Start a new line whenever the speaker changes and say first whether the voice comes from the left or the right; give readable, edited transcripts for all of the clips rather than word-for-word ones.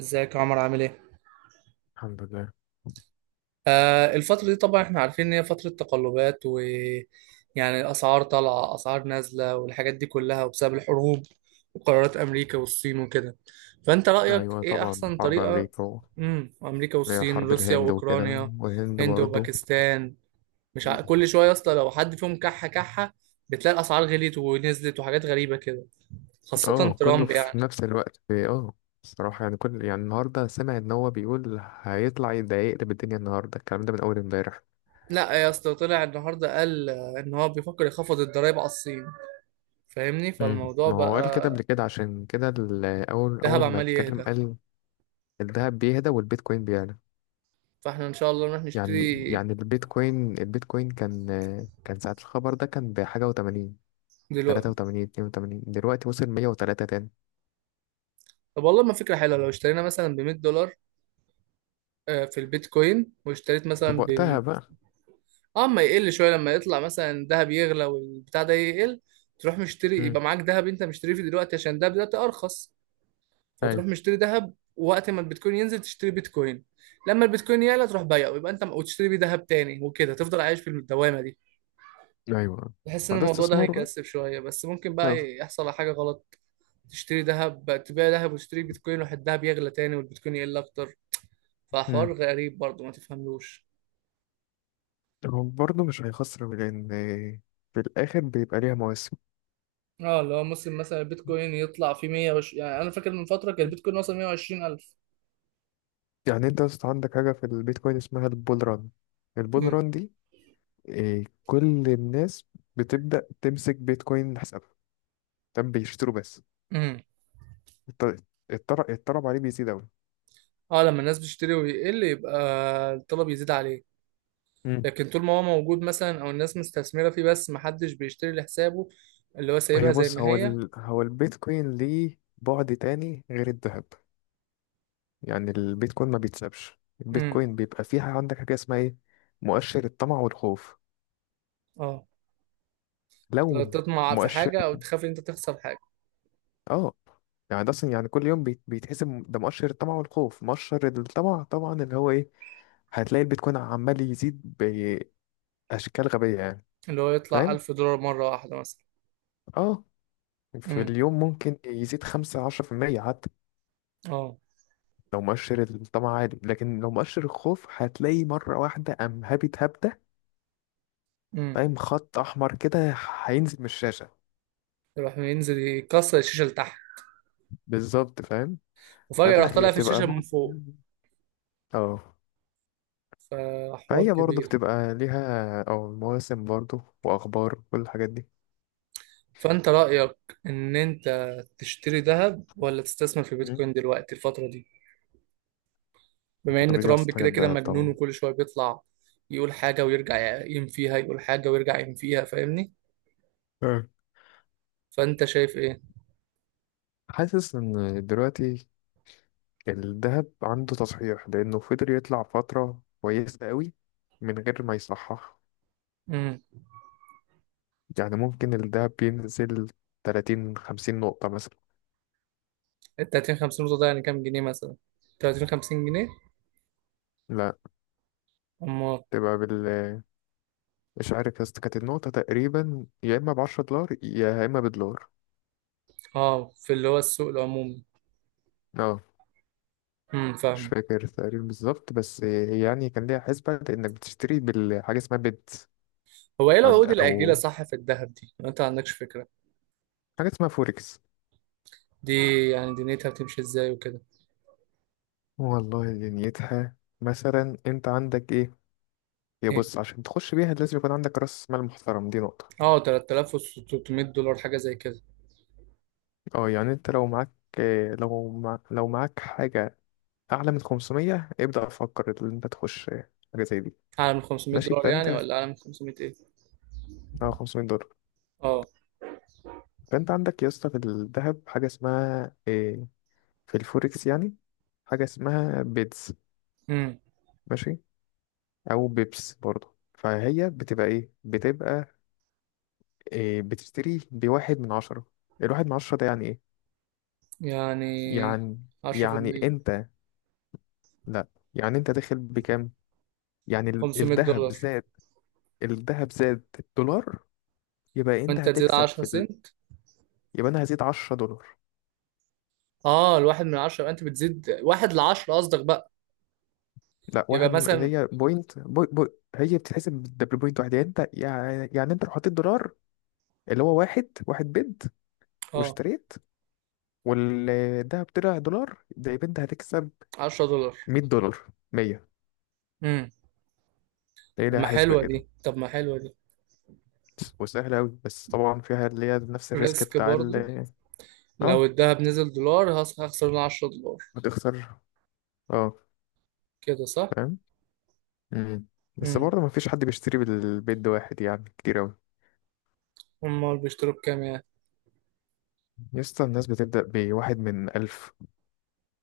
right: ازيك يا عمر، عامل ايه؟
left: الحمد لله.
right: آه، الفترة دي طبعا احنا عارفين ان هي فترة تقلبات و يعني اسعار طالعة، اسعار نازلة، والحاجات دي كلها، وبسبب الحروب وقرارات امريكا والصين وكده. فانت رأيك
left: أيوة،
right: ايه
left: طبعا
right: احسن
left: حرب
right: طريقة؟
left: أمريكا
right: امريكا
left: اللي هي
right: والصين،
left: حرب
right: روسيا
left: الهند وكده،
right: واوكرانيا.
left: والهند
right: هند
left: برضه.
right: وباكستان. مش كل شوية يا اسطى لو حد فيهم كحة كحة بتلاقي الاسعار غليت ونزلت، وحاجات غريبة كده. خاصة
left: اه كله
right: ترامب
left: في
right: يعني.
left: نفس الوقت الصراحة. يعني يعني النهاردة سمع إن هو بيقول هيطلع ده يقلب الدنيا، النهاردة الكلام ده من أول امبارح.
right: لا يا اسطى، طلع النهارده قال ان هو بيفكر يخفض الضرايب على الصين، فاهمني؟
left: مم.
right: فالموضوع
left: ما هو قال كده
right: بقى.
left: قبل كده، عشان كده ال- أول
right: الذهب
left: أول ما
right: عمال
left: اتكلم
right: يهدى،
left: قال الذهب بيهدى والبيتكوين بيعلى.
right: فاحنا ان شاء الله نروح
left: يعني
right: نشتري.
left: يعني البيتكوين كان ساعة الخبر ده كان بحاجة وتمانين، تلاتة
right: دلوقتي.
left: وتمانين 82، دلوقتي وصل 103 تاني.
right: طب والله ما فكرة حلوة، لو اشترينا مثلا ب 100 دولار في البيتكوين، واشتريت
left: بس
right: مثلا
left: بوقتها
right: ب...
left: بقى.
right: اه، ما يقل شوية لما يطلع مثلا الذهب يغلى والبتاع ده يقل. تروح مشتري،
left: امم.
right: يبقى معاك ذهب انت مشتريه في دلوقتي عشان ده دلوقتي ارخص. فتروح
left: ايوه،
right: مشتري ذهب، وقت ما البيتكوين ينزل تشتري بيتكوين. لما البيتكوين يعلى تروح بيعه، ويبقى انت وتشتري بيه ذهب تاني، وكده تفضل عايش في الدوامة دي.
left: ايوه،
right: بحس ان
left: ما ده
right: الموضوع ده
left: استثمار بقى.
right: هيكسب شوية، بس ممكن
left: آه.
right: بقى يحصل على حاجة غلط. تشتري ذهب، تبيع ذهب وتشتري بيتكوين، واحد الذهب يغلى تاني والبيتكوين يقل اكتر. فحوار
left: امم.
right: غريب برضه ما تفهملوش.
left: هو برضه مش هيخسر، لان في الاخر بيبقى ليها مواسم.
right: اه، اللي هو ممكن مثلا البيتكوين يطلع في 120. يعني انا فاكر من فتره كان البيتكوين وصل 120000.
left: يعني انت اصلا عندك حاجه في البيتكوين اسمها البول ران. البول
right: امم.
left: ران دي كل الناس بتبدا تمسك بيتكوين، حسابها تم بيشتروا بس.
right: امم.
left: الط- الطلب عليه بيزيد قوي.
right: اه، لما الناس بتشتري ويقل يبقى الطلب يزيد عليه.
left: امم.
right: لكن طول ما هو موجود مثلا او الناس مستثمره فيه بس ما حدش بيشتري لحسابه، اللي هو
left: هي
right: سايبها زي
left: بص،
right: ما هي.
left: هو البيتكوين ليه بعد تاني غير الذهب. يعني البيتكوين ما بيتسابش،
right: امم.
left: البيتكوين بيبقى فيها عندك حاجة اسمها ايه؟ مؤشر الطمع والخوف.
right: اه،
left: لو
right: تطمع في
left: مؤشر
right: حاجه او تخاف ان انت تخسر حاجه.
left: اه يعني ده اصلا، يعني كل يوم بيتحسب، ده مؤشر الطمع والخوف. مؤشر الطمع طبعا اللي هو ايه؟ هتلاقي البيتكوين عمال يزيد بأشكال غبية يعني.
right: اللي هو يطلع
left: فاهم.
right: 1000 دولار مره واحده مثلا.
left: اه في
right: امم.
left: اليوم ممكن يزيد 15% حتى
right: اه،
left: لو مؤشر الطمع عالي. لكن لو مؤشر الخوف، هتلاقي مرة واحدة قام هابت هبدة. فاهم؟ خط أحمر كده هينزل من الشاشة.
right: يروح ينزل يكسر الشاشة لتحت.
left: بالظبط، فاهم.
right: وفجأة راح
left: فلا، هي
right: طالع في
left: بتبقى
right: الشاشة من فوق.
left: موسم. اه
right: فحوار
left: فهي برضه
right: كبير.
left: بتبقى ليها او مواسم، برضه واخبار، كل الحاجات دي.
right: فأنت رأيك إن أنت تشتري ذهب ولا تستثمر في
left: مم.
right: بيتكوين دلوقتي الفترة دي، بما إن
left: الفترة دي احسن
right: ترامب
left: حاجة
right: كده كده
left: الدهب
right: مجنون
left: طبعا.
right: وكل شوية بيطلع يقول حاجة ويرجع يقيم فيها، يقول حاجة ويرجع يقيم فيها، فاهمني؟
left: اه
right: فأنت شايف إيه؟
left: حاسس ان دلوقتي الدهب عنده تصحيح، لانه فضل يطلع فترة كويسة قوي من غير ما يصحح.
right: امم
left: يعني ممكن الدهب بينزل 30 50 نقطة مثلا.
right: ال 30 50 نقطة ده يعني كام جنيه مثلا؟ 30 50 جنيه؟
left: لا،
right: أما...
left: تبقى بال مش عارف يا اسطى، كانت النقطة تقريبا يا اما ب $10 يا اما بدولار.
right: آه، في اللي هو السوق العمومي.
left: اه
right: امم.
left: مش
right: فاهم.
left: فاكر تقريبا بالظبط، بس يعني كان ليها حسبة إنك بتشتري بالحاجة اسمها بت
right: هو إيه
left: أو
right: العقود الآجلة
left: أو
right: صح في الذهب دي؟ أنت ما عندكش فكرة
left: حاجة اسمها فوركس.
right: دي؟ يعني دنيتها بتمشي ازاي وكده.
left: والله دنيتها مثلا أنت عندك إيه؟ يا
right: ايه؟
left: بص، عشان تخش بيها لازم يكون عندك رأس مال محترم، دي نقطة.
right: اه، 3600 دولار حاجة زي كده.
left: اه يعني أنت لو معاك، لو معاك حاجة أعلى من 500 ابدأ فكر إن أنت تخش حاجة زي دي.
right: اعلى من 500
left: ماشي
right: دولار
left: فأنت،
right: يعني، ولا اعلى من 500 ايه؟
left: اه $500.
right: اه.
left: فأنت عندك يا اسطى في الذهب حاجة اسمها إيه؟ في الفوركس يعني، حاجة اسمها بيتز.
right: امم
left: ماشي. او بيبس، برضه فهي بتبقى ايه بتبقى إيه بتشتري بواحد من عشرة. الواحد من عشرة ده يعني ايه؟
right: يعني
left: يعني يعني
right: 10%
left: انت، لا، يعني انت داخل بكام؟ يعني
right: 500
left: الذهب
right: دولار
left: زاد، الذهب زاد الدولار، يبقى انت
right: وانت تزيد
left: هتكسب
right: 10 سنت؟
left: يبقى انا هزيد $10.
right: اه، الواحد من 10 انت بتزيد واحد ل 10 قصدك بقى؟
left: لا،
right: يبقى
left: واحد من،
right: مثلا
left: هي هي بتتحسب بالدبل بوينت واحد. يعني انت، يعني انت لو حطيت دولار، اللي هو واحد واحد بيد،
right: اه،
left: واشتريت والذهب طلع دولار، ده يبقى انت هتكسب
right: 10 دولار.
left: $100. 100.
right: امم.
left: تلاقي
right: طب
left: لها
right: ما
left: حسبة
right: حلوة
left: كده،
right: دي، طب ما حلوة دي.
left: وسهلة أوي. بس طبعا فيها اللي هي نفس الريسك
right: ريسك
left: بتاع
right: برضو،
left: ال
right: لو
left: اه
right: الذهب نزل دولار هخسر 10 دولار،
left: هتخسر. اه،
right: كده صح؟
left: فاهم. مم. بس
right: امم.
left: برضه مفيش حد بيشتري بالبيت ده واحد، يعني كتير أوي.
right: امال بيشتروا بكام يعني؟
left: يسطا الناس بتبدأ بواحد من ألف،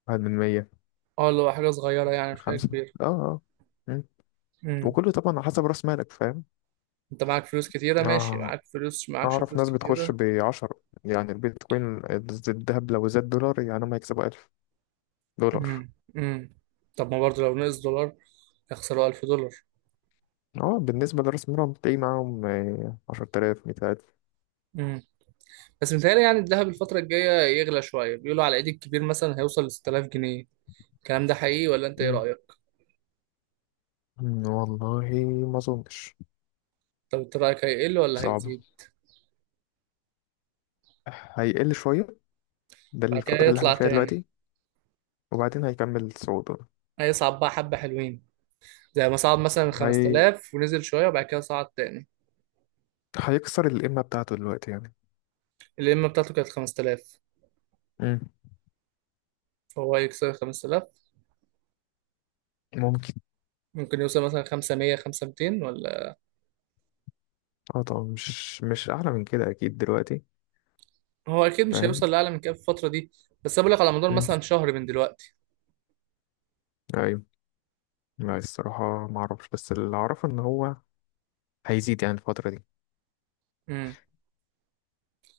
left: واحد من مية،
right: اه، اللي هو حاجة صغيرة يعني، مش حاجة
left: خمسة.
right: كبيرة.
left: اه، اه. مم.
right: امم.
left: وكله طبعا على حسب رأس مالك، فاهم.
right: انت معاك فلوس كتيرة، ماشي،
left: اه
right: معاك فلوس معاكش
left: أعرف
right: فلوس
left: ناس بتخش
right: كتيرة.
left: بـ10، يعني البيتكوين، الذهب لو زاد دولار يعني هم هيكسبوا $1000.
right: امم. امم. طب ما برضه لو نقص دولار يخسروا 1000 دولار.
left: اه بالنسبة لرأس المال تلاقي معاهم 10,000، 100,000.
right: امم. بس متهيألي يعني الذهب الفترة الجاية يغلى شوية، بيقولوا على العيد الكبير مثلا هيوصل ل 6000 جنيه. الكلام ده حقيقي ولا انت ايه
left: مم.
right: رأيك؟
left: والله ما أظنش.
right: طب انت رأيك هيقل ولا
left: صعب.
right: هيزيد؟
left: هيقل شوية، ده
right: بعد كده
left: الفترة اللي احنا
right: يطلع
left: فيها
right: تاني؟
left: دلوقتي، وبعدين هيكمل صعوده.
right: هيصعد بقى حبة حلوين، زي ما صعد مثلا
left: هي...
right: 5000 ونزل شوية وبعد كده صعد تاني.
left: هيكسر القمة بتاعته دلوقتي يعني.
right: القمة بتاعته كانت 5000،
left: مم.
right: فهو هيكسر 5000؟
left: ممكن.
right: ممكن يوصل مثلا 500 500، ولا؟
left: اه طبعا مش أعلى من كده أكيد دلوقتي.
right: هو اكيد مش
left: فاهم.
right: هيوصل لاعلى من كده في الفتره دي. بس انا بقول لك على مدار
left: مم.
right: مثلا شهر من دلوقتي.
left: أيوه. لا، الصراحة ما أعرفش، بس اللي أعرفه إن هو هيزيد يعني الفترة دي.
right: امم.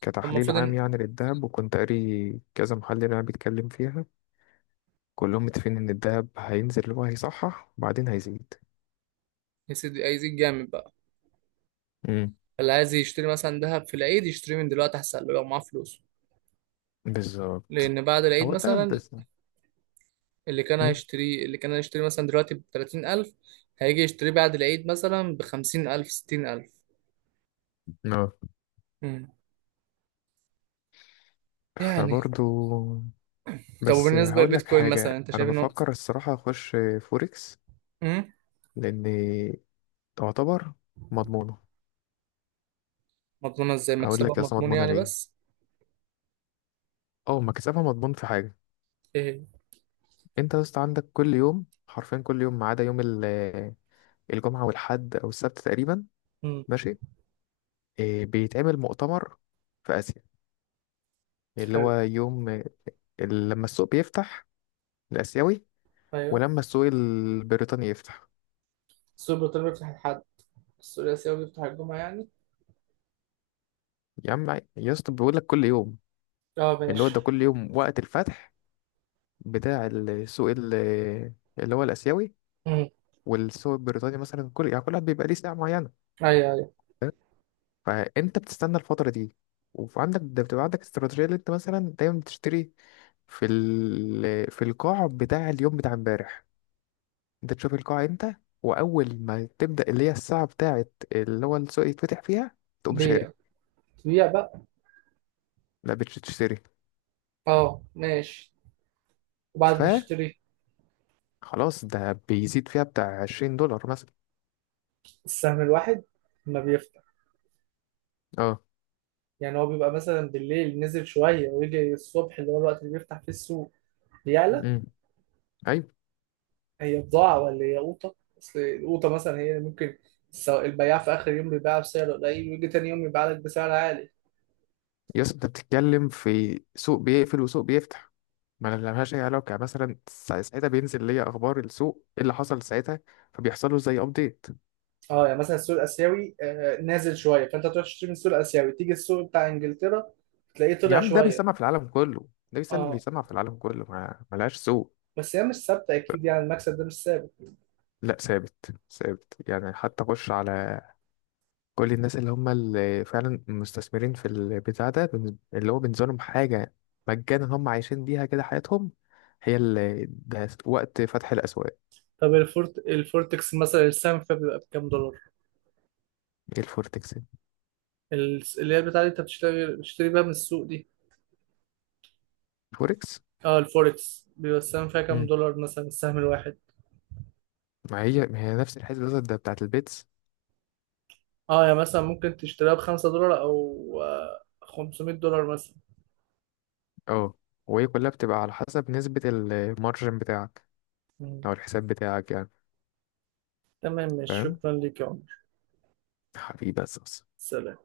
left: كتحليل
right: فالمفروض
left: عام
right: ان...
left: يعني للذهب، وكنت قاري كذا محلل يعني بيتكلم فيها، كلهم متفقين ان الدهب هينزل، اللي هو هيصحح وبعدين هيزيد.
right: يا سيدي هيزيد جامد بقى.
left: امم.
right: اللي عايز يشتري مثلا ذهب في العيد يشتريه من دلوقتي احسن له لو معاه فلوس.
left: بالظبط.
right: لان بعد العيد
left: هو الدهب
right: مثلا،
left: بس.
right: اللي كان
left: امم.
right: هيشتريه، اللي كان هيشتري مثلا دلوقتي ب 30000 هيجي يشتريه بعد العيد مثلا ب 50000، 60000.
left: اه
right: امم. يعني...
left: فبرضو،
right: طب
left: بس
right: وبالنسبه
left: هقول لك
right: للبيتكوين
left: حاجة،
right: مثلا انت
left: انا
right: شايف انه...
left: بفكر الصراحة اخش فوركس.
right: امم.
left: لان تعتبر مضمونة.
right: مضمونه ازاي،
left: هقول
right: مكسبها
left: لك اصلا
right: مضمون
left: مضمونة
right: يعني
left: ليه،
right: بس؟
left: او مكسبها مضمون في حاجة.
right: ايه.
left: انت يا اسطى عندك كل يوم، حرفيا كل يوم ما عدا يوم الجمعة والحد او السبت تقريبا.
right: امم.
left: ماشي. بيتعمل مؤتمر في اسيا، اللي هو
right: حلو.
left: يوم لما السوق بيفتح، الآسيوي.
right: ايوه.
left: ولما السوق البريطاني يفتح.
right: السوبر ايطالي بيفتح الحد. السوري الاسيوي بيفتح الجمعة يعني.
left: يا عم، يا اسطى بيقول لك كل يوم،
right: اه،
left: اللي هو
right: ماشي.
left: ده كل يوم وقت الفتح، بتاع السوق اللي هو الآسيوي.
right: امم.
left: والسوق البريطاني مثلا، كل، يعني كل واحد بيبقى ليه ساعة معينة.
right: ايوه، ايوه.
left: فاهم؟ فأنت بتستنى الفترة دي، وعندك ده بتبقى عندك استراتيجية اللي أنت مثلا دايما بتشتري في القاع بتاع اليوم، بتاع امبارح. أنت تشوف القاع أنت، وأول ما تبدأ، اللي هي الساعة بتاعت اللي هو السوق يتفتح فيها، تقوم
right: بيع.
left: شاري.
right: بيع بقى.
left: لا، بتشتري.
right: اه، ماشي. وبعد
left: ف
right: نشتري.
left: خلاص، ده بيزيد فيها بتاع $20 مثلا.
right: السهم الواحد ما بيفتح؟
left: اه.
right: يعني هو بيبقى مثلا بالليل نزل شوية، ويجي الصبح اللي هو الوقت اللي بيفتح فيه السوق بيعلى.
left: امم. ايوه.
right: هي بضاعة ولا هي قوطة؟ أصل القوطة مثلا هي ممكن البياع في آخر يوم بيبيعها بسعر قليل، ويجي تاني يوم يبيع لك بسعر عالي.
left: يا اسطى انت بتتكلم في سوق بيقفل وسوق بيفتح، ما لهاش اي علاقه. يعني مثلا ساعتها بينزل ليا اخبار السوق، ايه اللي حصل ساعتها، فبيحصل له زي ابديت.
right: اه، يعني مثلا السوق الآسيوي نازل شوية، فأنت تروح تشتري من السوق الآسيوي، تيجي السوق بتاع إنجلترا تلاقيه
left: يا
right: طلع
left: عم، ده
right: شوية.
left: بيسمع في العالم كله. ده
right: اه،
left: بيسمع في العالم كله، ما ملهاش سوق.
right: بس هي مش ثابته اكيد يعني، المكسب ده مش ثابت.
left: لا، ثابت ثابت يعني. حتى خش على كل الناس اللي هم اللي فعلا مستثمرين في البتاع ده اللي هو بالنسبة لهم حاجة مجانا، هم عايشين بيها كده حياتهم. هي اللي ده وقت فتح الأسواق.
right: طب الفورتكس مثلا السهم فيها بيبقى بكام دولار؟
left: ايه الفوركس؟
right: اللي هي بتاعت انت بتشتري بيها من السوق دي.
left: الفوركس.
right: اه، الفوركس بيبقى السهم فيها كام
left: مم.
right: دولار مثلا، السهم الواحد؟
left: ما هي نفس الحسبة بالظبط، ده بتاعة البيتس.
right: اه، يعني مثلا ممكن تشتريها ب5 دولار او 500 دولار مثلا.
left: اه وهي كلها بتبقى على حسب نسبة المارجن بتاعك،
right: مم.
left: أو الحساب بتاعك يعني.
right: تمام، ماشي،
left: فاهم.
right: شكرا ليك يا عمر.
left: حبيبي بس.
right: سلام.